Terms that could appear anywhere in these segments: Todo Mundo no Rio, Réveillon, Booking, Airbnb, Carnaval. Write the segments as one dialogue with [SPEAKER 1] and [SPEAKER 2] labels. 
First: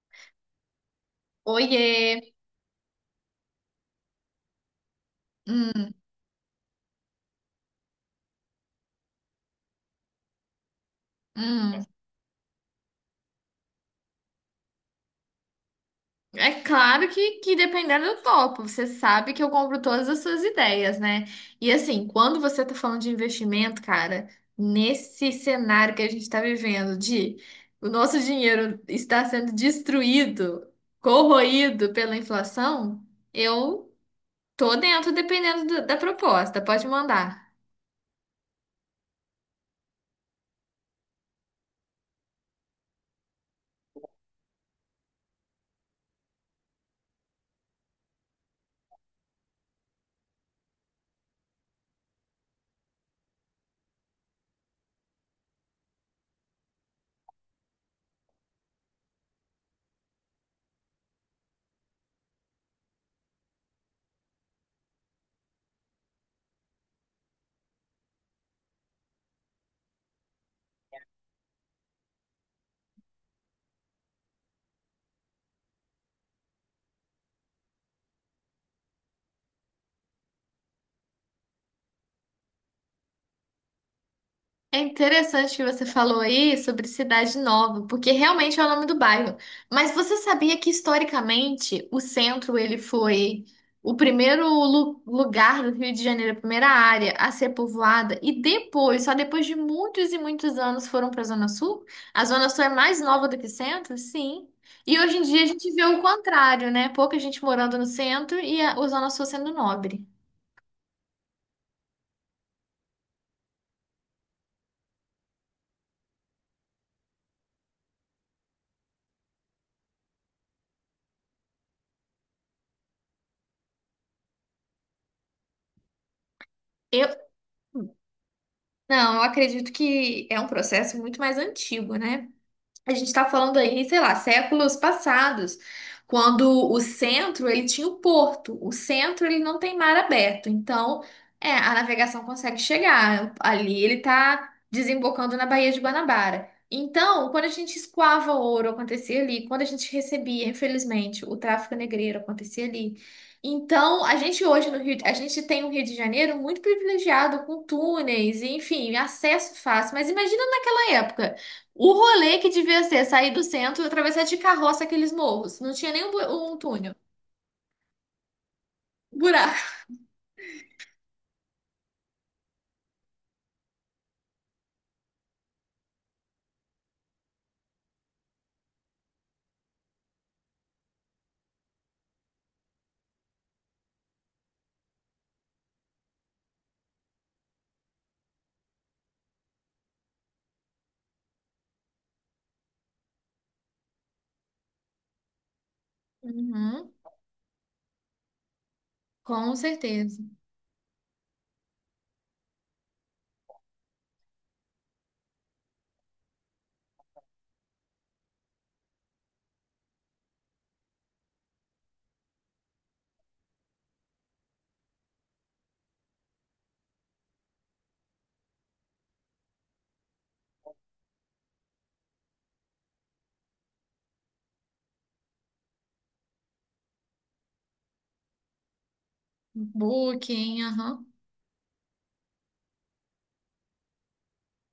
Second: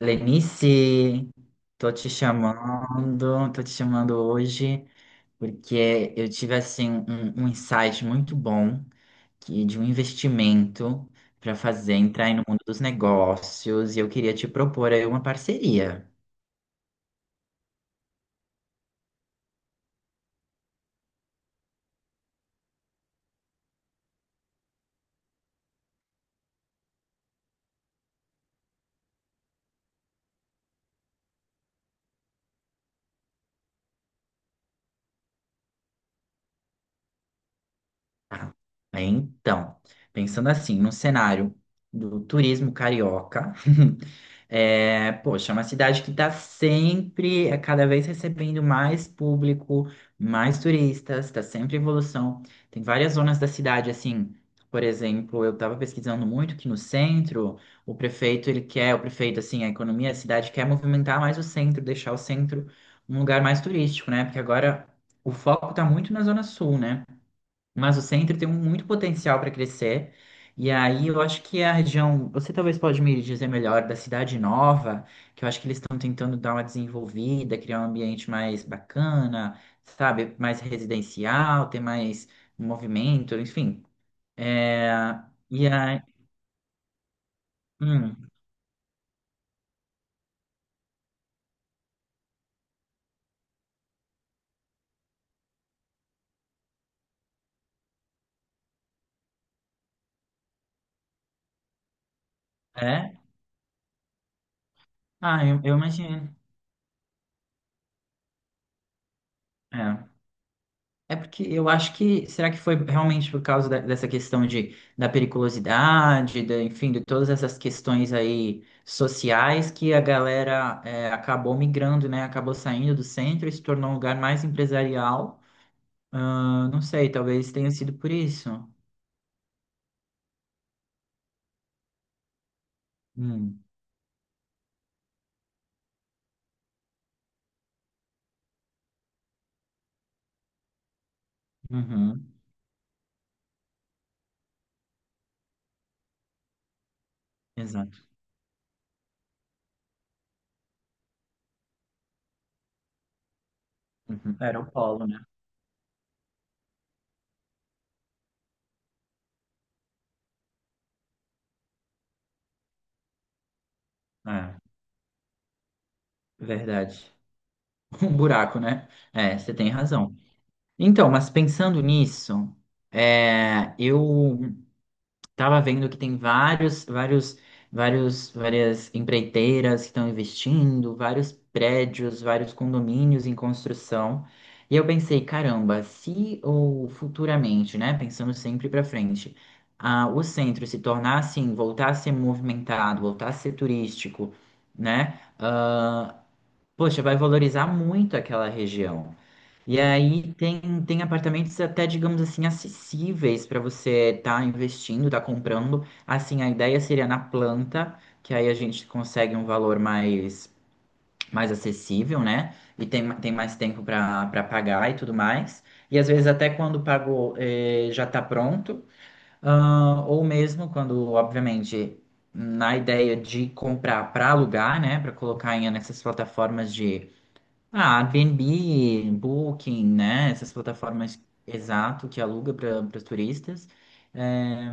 [SPEAKER 1] Lenice, tô te
[SPEAKER 2] Oiê!
[SPEAKER 1] chamando, tô te chamando hoje
[SPEAKER 2] Hum,
[SPEAKER 1] porque eu tive assim um insight muito bom que de um investimento para
[SPEAKER 2] hum.
[SPEAKER 1] fazer entrar aí no mundo dos negócios e eu queria te propor aí uma parceria.
[SPEAKER 2] É claro que dependendo do topo, você sabe que eu compro todas as suas ideias, né? E assim, quando você tá falando de investimento, cara, nesse cenário que a gente tá vivendo, de o nosso dinheiro está sendo destruído, corroído pela inflação, eu tô dentro dependendo da proposta. Pode mandar.
[SPEAKER 1] Ah, então, pensando assim, no cenário do turismo carioca, é, poxa, é uma cidade que está sempre, é, cada vez recebendo mais público, mais turistas, está sempre em evolução. Tem várias zonas da cidade, assim, por exemplo, eu estava pesquisando muito que no centro, o prefeito, ele quer, o prefeito, assim, a economia da cidade quer movimentar mais o centro, deixar o centro um lugar mais turístico, né? Porque agora o foco está muito na Zona Sul, né? Mas o centro tem muito potencial para crescer. E aí eu acho que a região, você talvez pode me dizer melhor da Cidade Nova, que eu acho que eles estão tentando dar uma desenvolvida, criar um ambiente mais bacana, sabe, mais residencial, ter mais movimento, enfim.
[SPEAKER 2] É
[SPEAKER 1] É,
[SPEAKER 2] interessante que
[SPEAKER 1] e
[SPEAKER 2] você
[SPEAKER 1] aí,
[SPEAKER 2] falou aí sobre Cidade Nova, porque
[SPEAKER 1] hum,
[SPEAKER 2] realmente é o nome do bairro. Mas você sabia que historicamente o centro ele foi o primeiro lugar do Rio de Janeiro, a primeira área a ser povoada e depois, só depois de muitos e muitos anos foram para a Zona Sul? A Zona Sul é mais
[SPEAKER 1] é?
[SPEAKER 2] nova do que o centro? Sim. E hoje em dia
[SPEAKER 1] Ah,
[SPEAKER 2] a
[SPEAKER 1] eu,
[SPEAKER 2] gente
[SPEAKER 1] eu
[SPEAKER 2] vê o
[SPEAKER 1] imagino.
[SPEAKER 2] contrário, né? Pouca gente morando no centro e a Zona Sul sendo nobre.
[SPEAKER 1] É. É porque eu acho que, será que foi realmente por causa dessa questão da periculosidade, da, enfim, de todas essas questões aí sociais que a galera é, acabou migrando, né? Acabou saindo do centro e se tornou um lugar mais empresarial. Ah, não
[SPEAKER 2] Eu,
[SPEAKER 1] sei, talvez tenha sido por isso.
[SPEAKER 2] não, eu acredito que é um processo muito mais antigo, né? A gente está falando
[SPEAKER 1] Hum,
[SPEAKER 2] aí, sei lá, séculos passados, quando o centro ele tinha o porto. O centro ele não tem mar aberto, então a navegação
[SPEAKER 1] uhum,
[SPEAKER 2] consegue chegar ali. Ele está desembocando na Baía de Guanabara. Então, quando a gente
[SPEAKER 1] exato.
[SPEAKER 2] escoava ouro, acontecia ali. Quando a gente recebia, infelizmente, o tráfico negreiro acontecia ali. Então, a
[SPEAKER 1] Uhum.
[SPEAKER 2] gente
[SPEAKER 1] Era o
[SPEAKER 2] hoje no Rio,
[SPEAKER 1] polo,
[SPEAKER 2] a
[SPEAKER 1] né?
[SPEAKER 2] gente tem um Rio de Janeiro muito privilegiado com túneis e, enfim, acesso fácil. Mas imagina naquela época. O rolê que devia ser sair do centro e atravessar de
[SPEAKER 1] É,
[SPEAKER 2] carroça aqueles morros. Não tinha nem um, um túnel.
[SPEAKER 1] verdade. Um buraco, né? É, você
[SPEAKER 2] Buraco.
[SPEAKER 1] tem razão. Então, mas pensando nisso, é, eu tava vendo que tem várias empreiteiras que estão investindo, vários prédios, vários condomínios em construção. E eu pensei, caramba, se ou futuramente, né, pensando sempre para frente, ah, o centro se tornar assim, voltar a ser movimentado, voltar a ser turístico, né?
[SPEAKER 2] Uhum,
[SPEAKER 1] Poxa, vai valorizar muito aquela região.
[SPEAKER 2] com
[SPEAKER 1] E
[SPEAKER 2] certeza.
[SPEAKER 1] aí tem apartamentos até, digamos assim, acessíveis para você estar investindo, estar comprando. Assim, a ideia seria na planta, que aí a gente consegue um valor mais, mais acessível, né? E tem mais tempo para pagar e tudo mais. E às vezes até quando pagou eh, já está pronto. Ah, ou mesmo quando, obviamente, na ideia de comprar para alugar, né? Para colocar em nessas plataformas de ah, Airbnb, Booking, né? Essas
[SPEAKER 2] Booking, aham.
[SPEAKER 1] plataformas exato que aluga para os turistas. É,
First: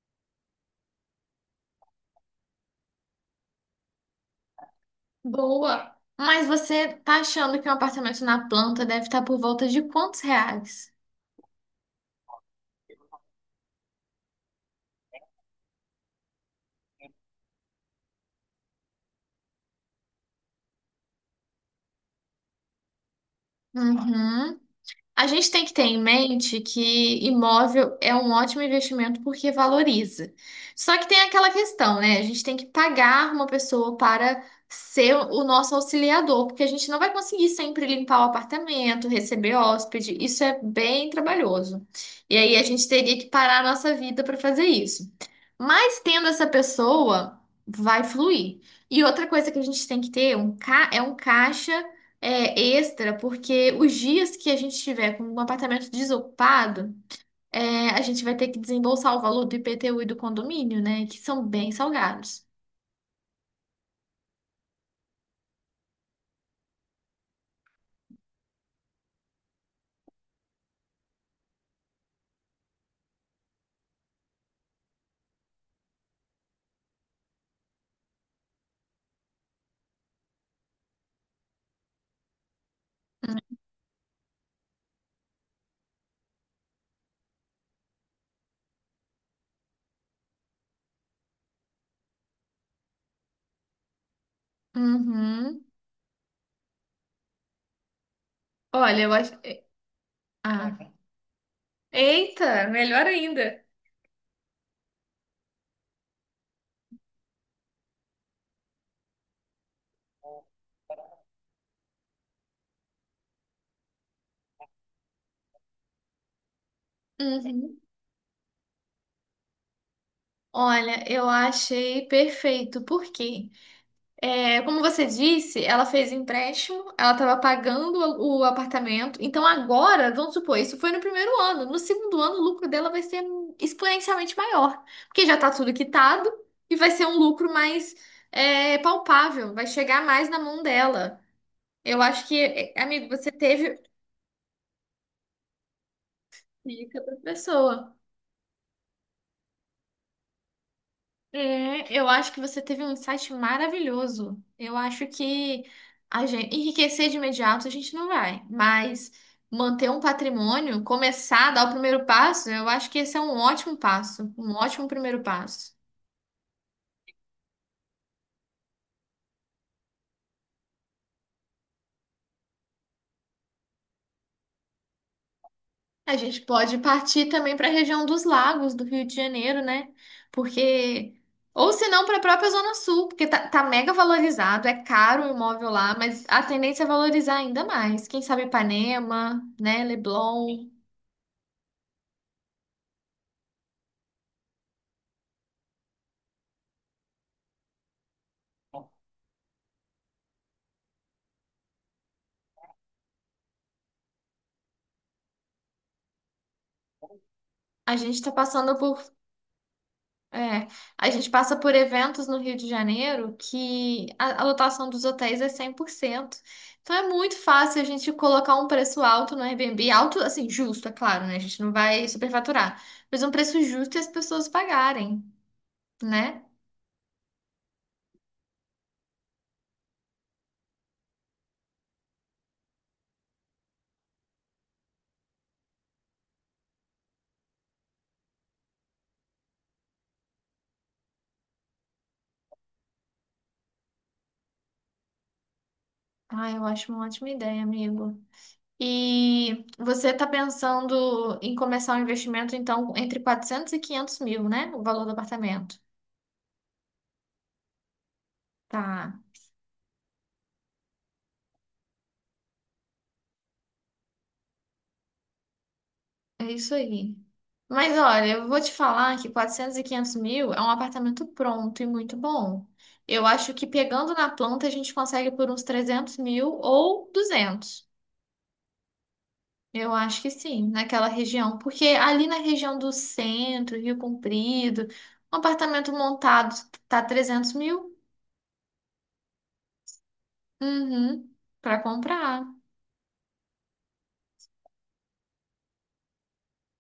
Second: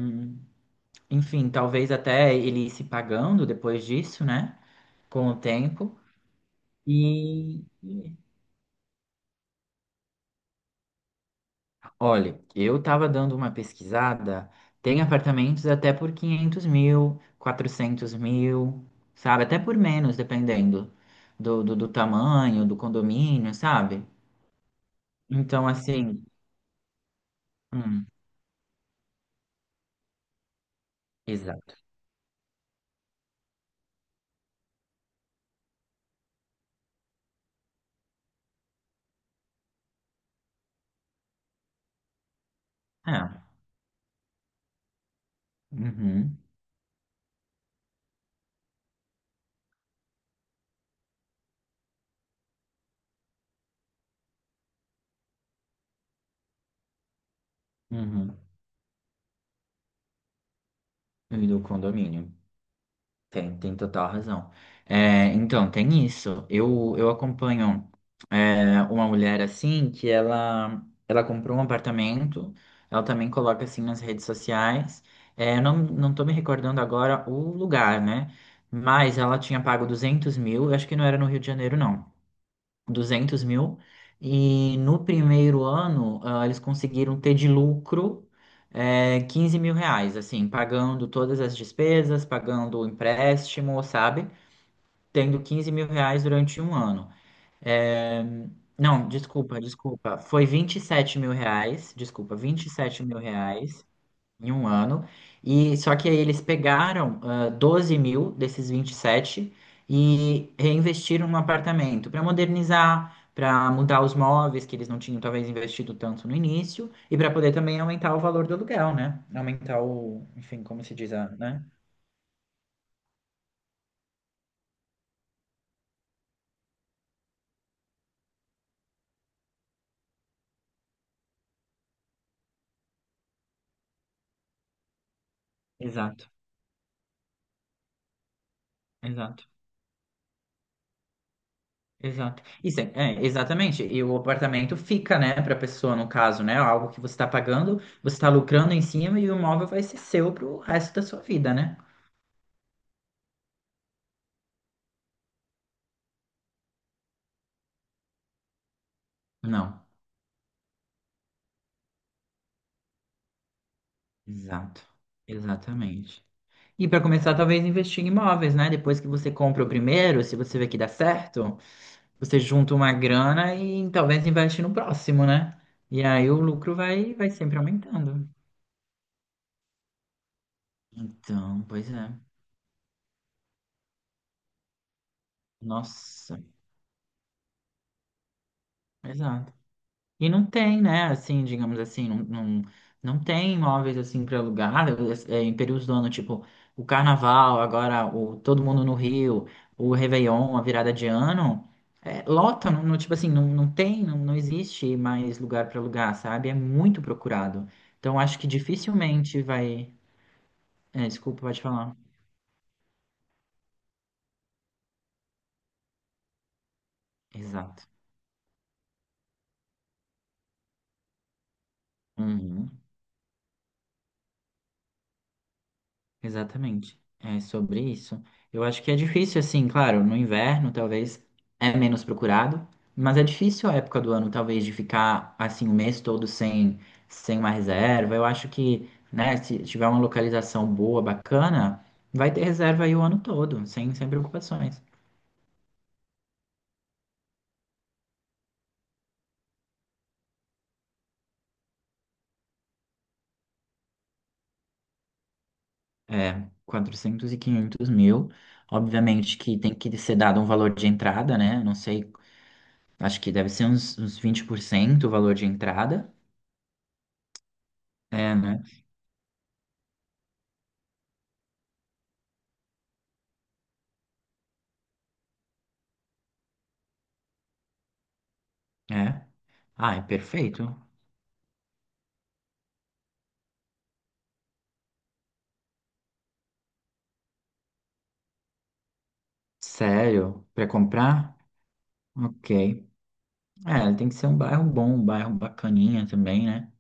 [SPEAKER 1] enfim, talvez até ele ir se pagando depois disso, né? Com o
[SPEAKER 2] Boa.
[SPEAKER 1] tempo.
[SPEAKER 2] Mas você tá achando
[SPEAKER 1] E
[SPEAKER 2] que um apartamento na planta deve estar por volta de quantos reais?
[SPEAKER 1] olha, eu estava dando uma pesquisada, tem apartamentos até por 500 mil, 400 mil, sabe? Até por menos, dependendo do tamanho, do condomínio, sabe?
[SPEAKER 2] Uhum. A gente tem
[SPEAKER 1] Então,
[SPEAKER 2] que ter em
[SPEAKER 1] assim.
[SPEAKER 2] mente que imóvel
[SPEAKER 1] Hum,
[SPEAKER 2] é um ótimo investimento porque valoriza. Só que tem aquela
[SPEAKER 1] exato.
[SPEAKER 2] questão, né? A gente tem que pagar uma pessoa para ser o nosso auxiliador, porque a gente não vai conseguir sempre limpar o apartamento, receber hóspede. Isso é bem trabalhoso. E aí a gente teria que
[SPEAKER 1] É.
[SPEAKER 2] parar a nossa vida para fazer isso. Mas tendo
[SPEAKER 1] Uhum.
[SPEAKER 2] essa pessoa, vai fluir. E outra coisa que a gente tem que ter um caixa extra, porque os dias que a gente tiver com um apartamento desocupado, a gente vai
[SPEAKER 1] Uhum.
[SPEAKER 2] ter que desembolsar o valor do IPTU e do condomínio, né? Que são
[SPEAKER 1] E do
[SPEAKER 2] bem
[SPEAKER 1] condomínio.
[SPEAKER 2] salgados.
[SPEAKER 1] Tem total razão. É, então, tem isso. Eu acompanho é, uma mulher assim que ela comprou um apartamento, ela também coloca assim nas redes sociais. É, eu não tô me recordando agora o lugar, né? Mas ela tinha pago 200 mil, eu acho que não era no Rio de Janeiro, não. 200 mil. E no primeiro ano, ah, eles conseguiram ter de lucro, eh, 15 mil reais, assim, pagando todas as despesas, pagando o empréstimo, sabe? Tendo
[SPEAKER 2] Uhum.
[SPEAKER 1] 15 mil reais durante um ano. Eh,
[SPEAKER 2] Olha,
[SPEAKER 1] não,
[SPEAKER 2] eu acho.
[SPEAKER 1] desculpa,
[SPEAKER 2] é,
[SPEAKER 1] desculpa. Foi vinte e
[SPEAKER 2] Ah.
[SPEAKER 1] sete mil reais, desculpa, vinte
[SPEAKER 2] Eita,
[SPEAKER 1] e sete
[SPEAKER 2] melhor
[SPEAKER 1] mil
[SPEAKER 2] ainda.
[SPEAKER 1] reais em um ano. E só que aí eles pegaram ah, 12 mil desses 27 e sete e reinvestiram no apartamento para modernizar, para mudar os móveis que eles não tinham talvez investido tanto no início e para poder também
[SPEAKER 2] Uhum.
[SPEAKER 1] aumentar o valor do aluguel, né? Aumentar o, enfim, como se
[SPEAKER 2] Olha,
[SPEAKER 1] diz,
[SPEAKER 2] eu
[SPEAKER 1] né?
[SPEAKER 2] achei perfeito. Por quê? É, como você disse, ela fez empréstimo, ela estava pagando o apartamento. Então agora, vamos supor, isso foi no primeiro ano. No segundo ano, o lucro dela vai ser exponencialmente maior, porque já está tudo quitado
[SPEAKER 1] Exato,
[SPEAKER 2] e vai ser um lucro mais
[SPEAKER 1] exato.
[SPEAKER 2] palpável, vai chegar mais na mão dela. Eu acho que,
[SPEAKER 1] Exato.
[SPEAKER 2] é,
[SPEAKER 1] Isso é,
[SPEAKER 2] amigo,
[SPEAKER 1] é,
[SPEAKER 2] você teve
[SPEAKER 1] exatamente. E o apartamento fica, né, para a pessoa, no caso, né? Algo que
[SPEAKER 2] dica
[SPEAKER 1] você
[SPEAKER 2] para
[SPEAKER 1] está pagando,
[SPEAKER 2] pessoa.
[SPEAKER 1] você está lucrando em cima e o imóvel vai ser seu para o resto da sua vida, né?
[SPEAKER 2] É, eu acho que você teve um insight maravilhoso. Eu acho que a gente enriquecer de imediato a gente não vai, mas
[SPEAKER 1] Não.
[SPEAKER 2] manter um patrimônio, começar a dar o primeiro passo, eu acho que esse é um ótimo passo, um
[SPEAKER 1] Exato,
[SPEAKER 2] ótimo primeiro passo.
[SPEAKER 1] exatamente. E para começar, talvez investir em imóveis, né? Depois que você compra o primeiro, se você vê que dá certo, você junta uma grana e talvez investe no próximo, né? E
[SPEAKER 2] A
[SPEAKER 1] aí o
[SPEAKER 2] gente
[SPEAKER 1] lucro
[SPEAKER 2] pode
[SPEAKER 1] vai,
[SPEAKER 2] partir
[SPEAKER 1] vai
[SPEAKER 2] também
[SPEAKER 1] sempre
[SPEAKER 2] para a região dos
[SPEAKER 1] aumentando.
[SPEAKER 2] lagos do Rio de Janeiro, né? Porque
[SPEAKER 1] Então,
[SPEAKER 2] ou se
[SPEAKER 1] pois é.
[SPEAKER 2] não para a própria Zona Sul, porque tá mega valorizado, é caro o imóvel lá, mas
[SPEAKER 1] Nossa,
[SPEAKER 2] a tendência é valorizar ainda mais. Quem sabe Ipanema,
[SPEAKER 1] exato.
[SPEAKER 2] né?
[SPEAKER 1] E não
[SPEAKER 2] Leblon.
[SPEAKER 1] tem, né? Assim, digamos assim, não, não, não tem imóveis assim para alugar em períodos do ano, tipo o Carnaval, agora o Todo Mundo no Rio, o Réveillon, a virada de ano. É, lota, não, não, tipo assim, não, não tem, não, não existe mais lugar para alugar, sabe? É muito procurado.
[SPEAKER 2] A gente
[SPEAKER 1] Então
[SPEAKER 2] está
[SPEAKER 1] acho que
[SPEAKER 2] passando por.
[SPEAKER 1] dificilmente vai.
[SPEAKER 2] é,
[SPEAKER 1] É,
[SPEAKER 2] a gente
[SPEAKER 1] desculpa,
[SPEAKER 2] passa
[SPEAKER 1] pode
[SPEAKER 2] por
[SPEAKER 1] falar.
[SPEAKER 2] eventos no Rio de Janeiro que a lotação dos hotéis é 100%. Então é muito fácil
[SPEAKER 1] Exato.
[SPEAKER 2] a gente colocar um preço alto no Airbnb, alto, assim, justo, é claro, né? A gente não vai
[SPEAKER 1] Uhum.
[SPEAKER 2] superfaturar, mas um preço justo e as pessoas pagarem, né?
[SPEAKER 1] Exatamente. É sobre isso. Eu acho que é difícil, assim, claro, no inverno talvez é menos procurado, mas é difícil a época do ano, talvez, de ficar assim o mês todo sem uma reserva. Eu acho que, né, se tiver uma localização boa, bacana, vai ter reserva aí o ano todo, sem preocupações.
[SPEAKER 2] Ah, eu acho uma ótima ideia, amigo. E você está pensando em começar um investimento, então, entre 400 e 500 mil, né? O valor do apartamento.
[SPEAKER 1] É, 400 e 500 mil.
[SPEAKER 2] Tá.
[SPEAKER 1] Obviamente que tem que ser dado um valor de entrada, né? Não sei, acho que deve ser uns 20% o valor de entrada.
[SPEAKER 2] É isso aí. Mas olha,
[SPEAKER 1] É,
[SPEAKER 2] eu vou
[SPEAKER 1] né?
[SPEAKER 2] te falar que 400 e 500 mil é um apartamento pronto e muito bom. Eu acho que pegando na planta a gente consegue por uns 300 mil ou 200.
[SPEAKER 1] É.
[SPEAKER 2] Eu
[SPEAKER 1] Ah, é
[SPEAKER 2] acho que
[SPEAKER 1] perfeito.
[SPEAKER 2] sim, naquela região. Porque ali na região do centro, Rio Comprido, um apartamento montado tá 300 mil?
[SPEAKER 1] Sério? Pra
[SPEAKER 2] Uhum,
[SPEAKER 1] comprar?
[SPEAKER 2] para comprar.
[SPEAKER 1] Ok. É, tem que ser um bairro bom, um bairro bacaninha também, né?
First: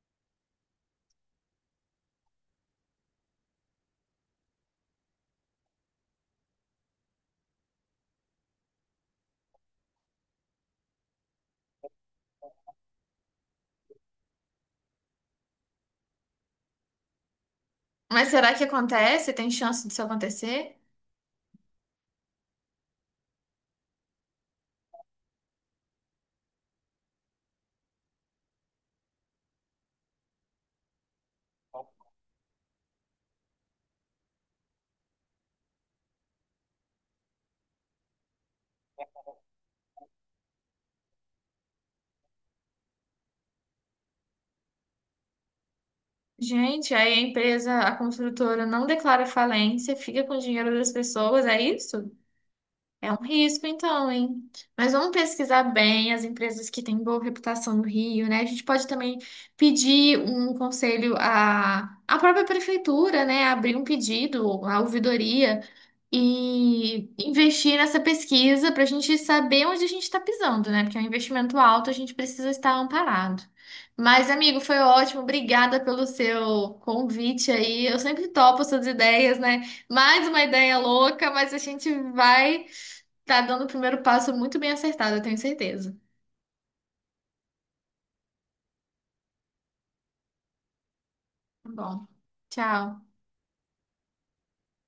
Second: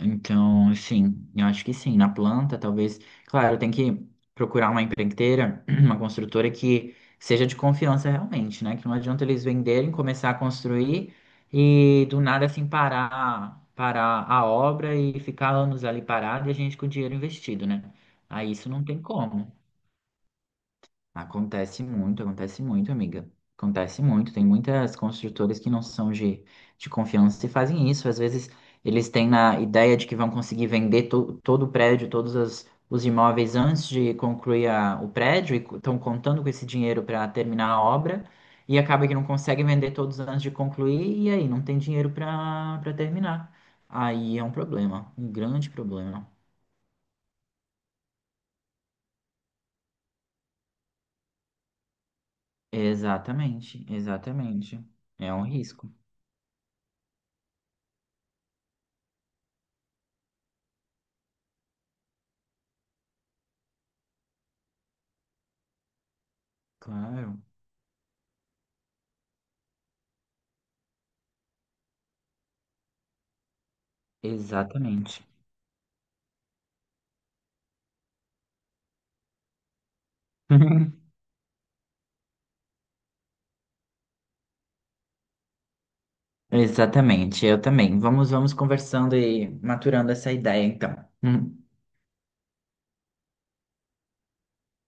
[SPEAKER 1] Então, assim, eu acho que sim. Na planta, talvez. Claro, tem que procurar uma empreiteira, uma construtora que seja de confiança realmente, né? Que não adianta eles venderem, começar a construir e do nada, assim, parar a obra e ficar anos ali parado e a gente com o dinheiro investido, né?
[SPEAKER 2] Mas
[SPEAKER 1] Aí
[SPEAKER 2] será que
[SPEAKER 1] isso não tem
[SPEAKER 2] acontece? Tem
[SPEAKER 1] como.
[SPEAKER 2] chance disso acontecer?
[SPEAKER 1] Acontece muito, amiga. Acontece muito. Tem muitas construtoras que não são de confiança e fazem isso. Às vezes eles têm na ideia de que vão conseguir vender todo o prédio, todos os imóveis antes de concluir o prédio e estão contando com esse dinheiro para terminar a obra e acaba que não conseguem vender todos antes de concluir e aí não tem dinheiro para terminar. Aí é um problema, um grande problema.
[SPEAKER 2] Gente, aí a empresa, a construtora não declara falência, fica com o dinheiro das pessoas, é isso? É um risco,
[SPEAKER 1] Exatamente,
[SPEAKER 2] então, hein?
[SPEAKER 1] exatamente.
[SPEAKER 2] Mas vamos
[SPEAKER 1] É um
[SPEAKER 2] pesquisar
[SPEAKER 1] risco,
[SPEAKER 2] bem as empresas que têm boa reputação no Rio, né? A gente pode também pedir um conselho à, à própria prefeitura, né? Abrir um pedido à ouvidoria e
[SPEAKER 1] claro.
[SPEAKER 2] investir nessa pesquisa para a gente saber onde a gente está pisando, né? Porque é um investimento alto, a gente precisa estar amparado. Mas, amigo, foi ótimo.
[SPEAKER 1] Exatamente.
[SPEAKER 2] Obrigada pelo seu convite aí. Eu sempre topo suas ideias, né? Mais uma ideia louca, mas a gente vai. Tá dando o primeiro passo muito bem acertado, eu tenho certeza.
[SPEAKER 1] Exatamente, eu também. Vamos conversando e maturando essa ideia, então.
[SPEAKER 2] Tá bom. Tchau.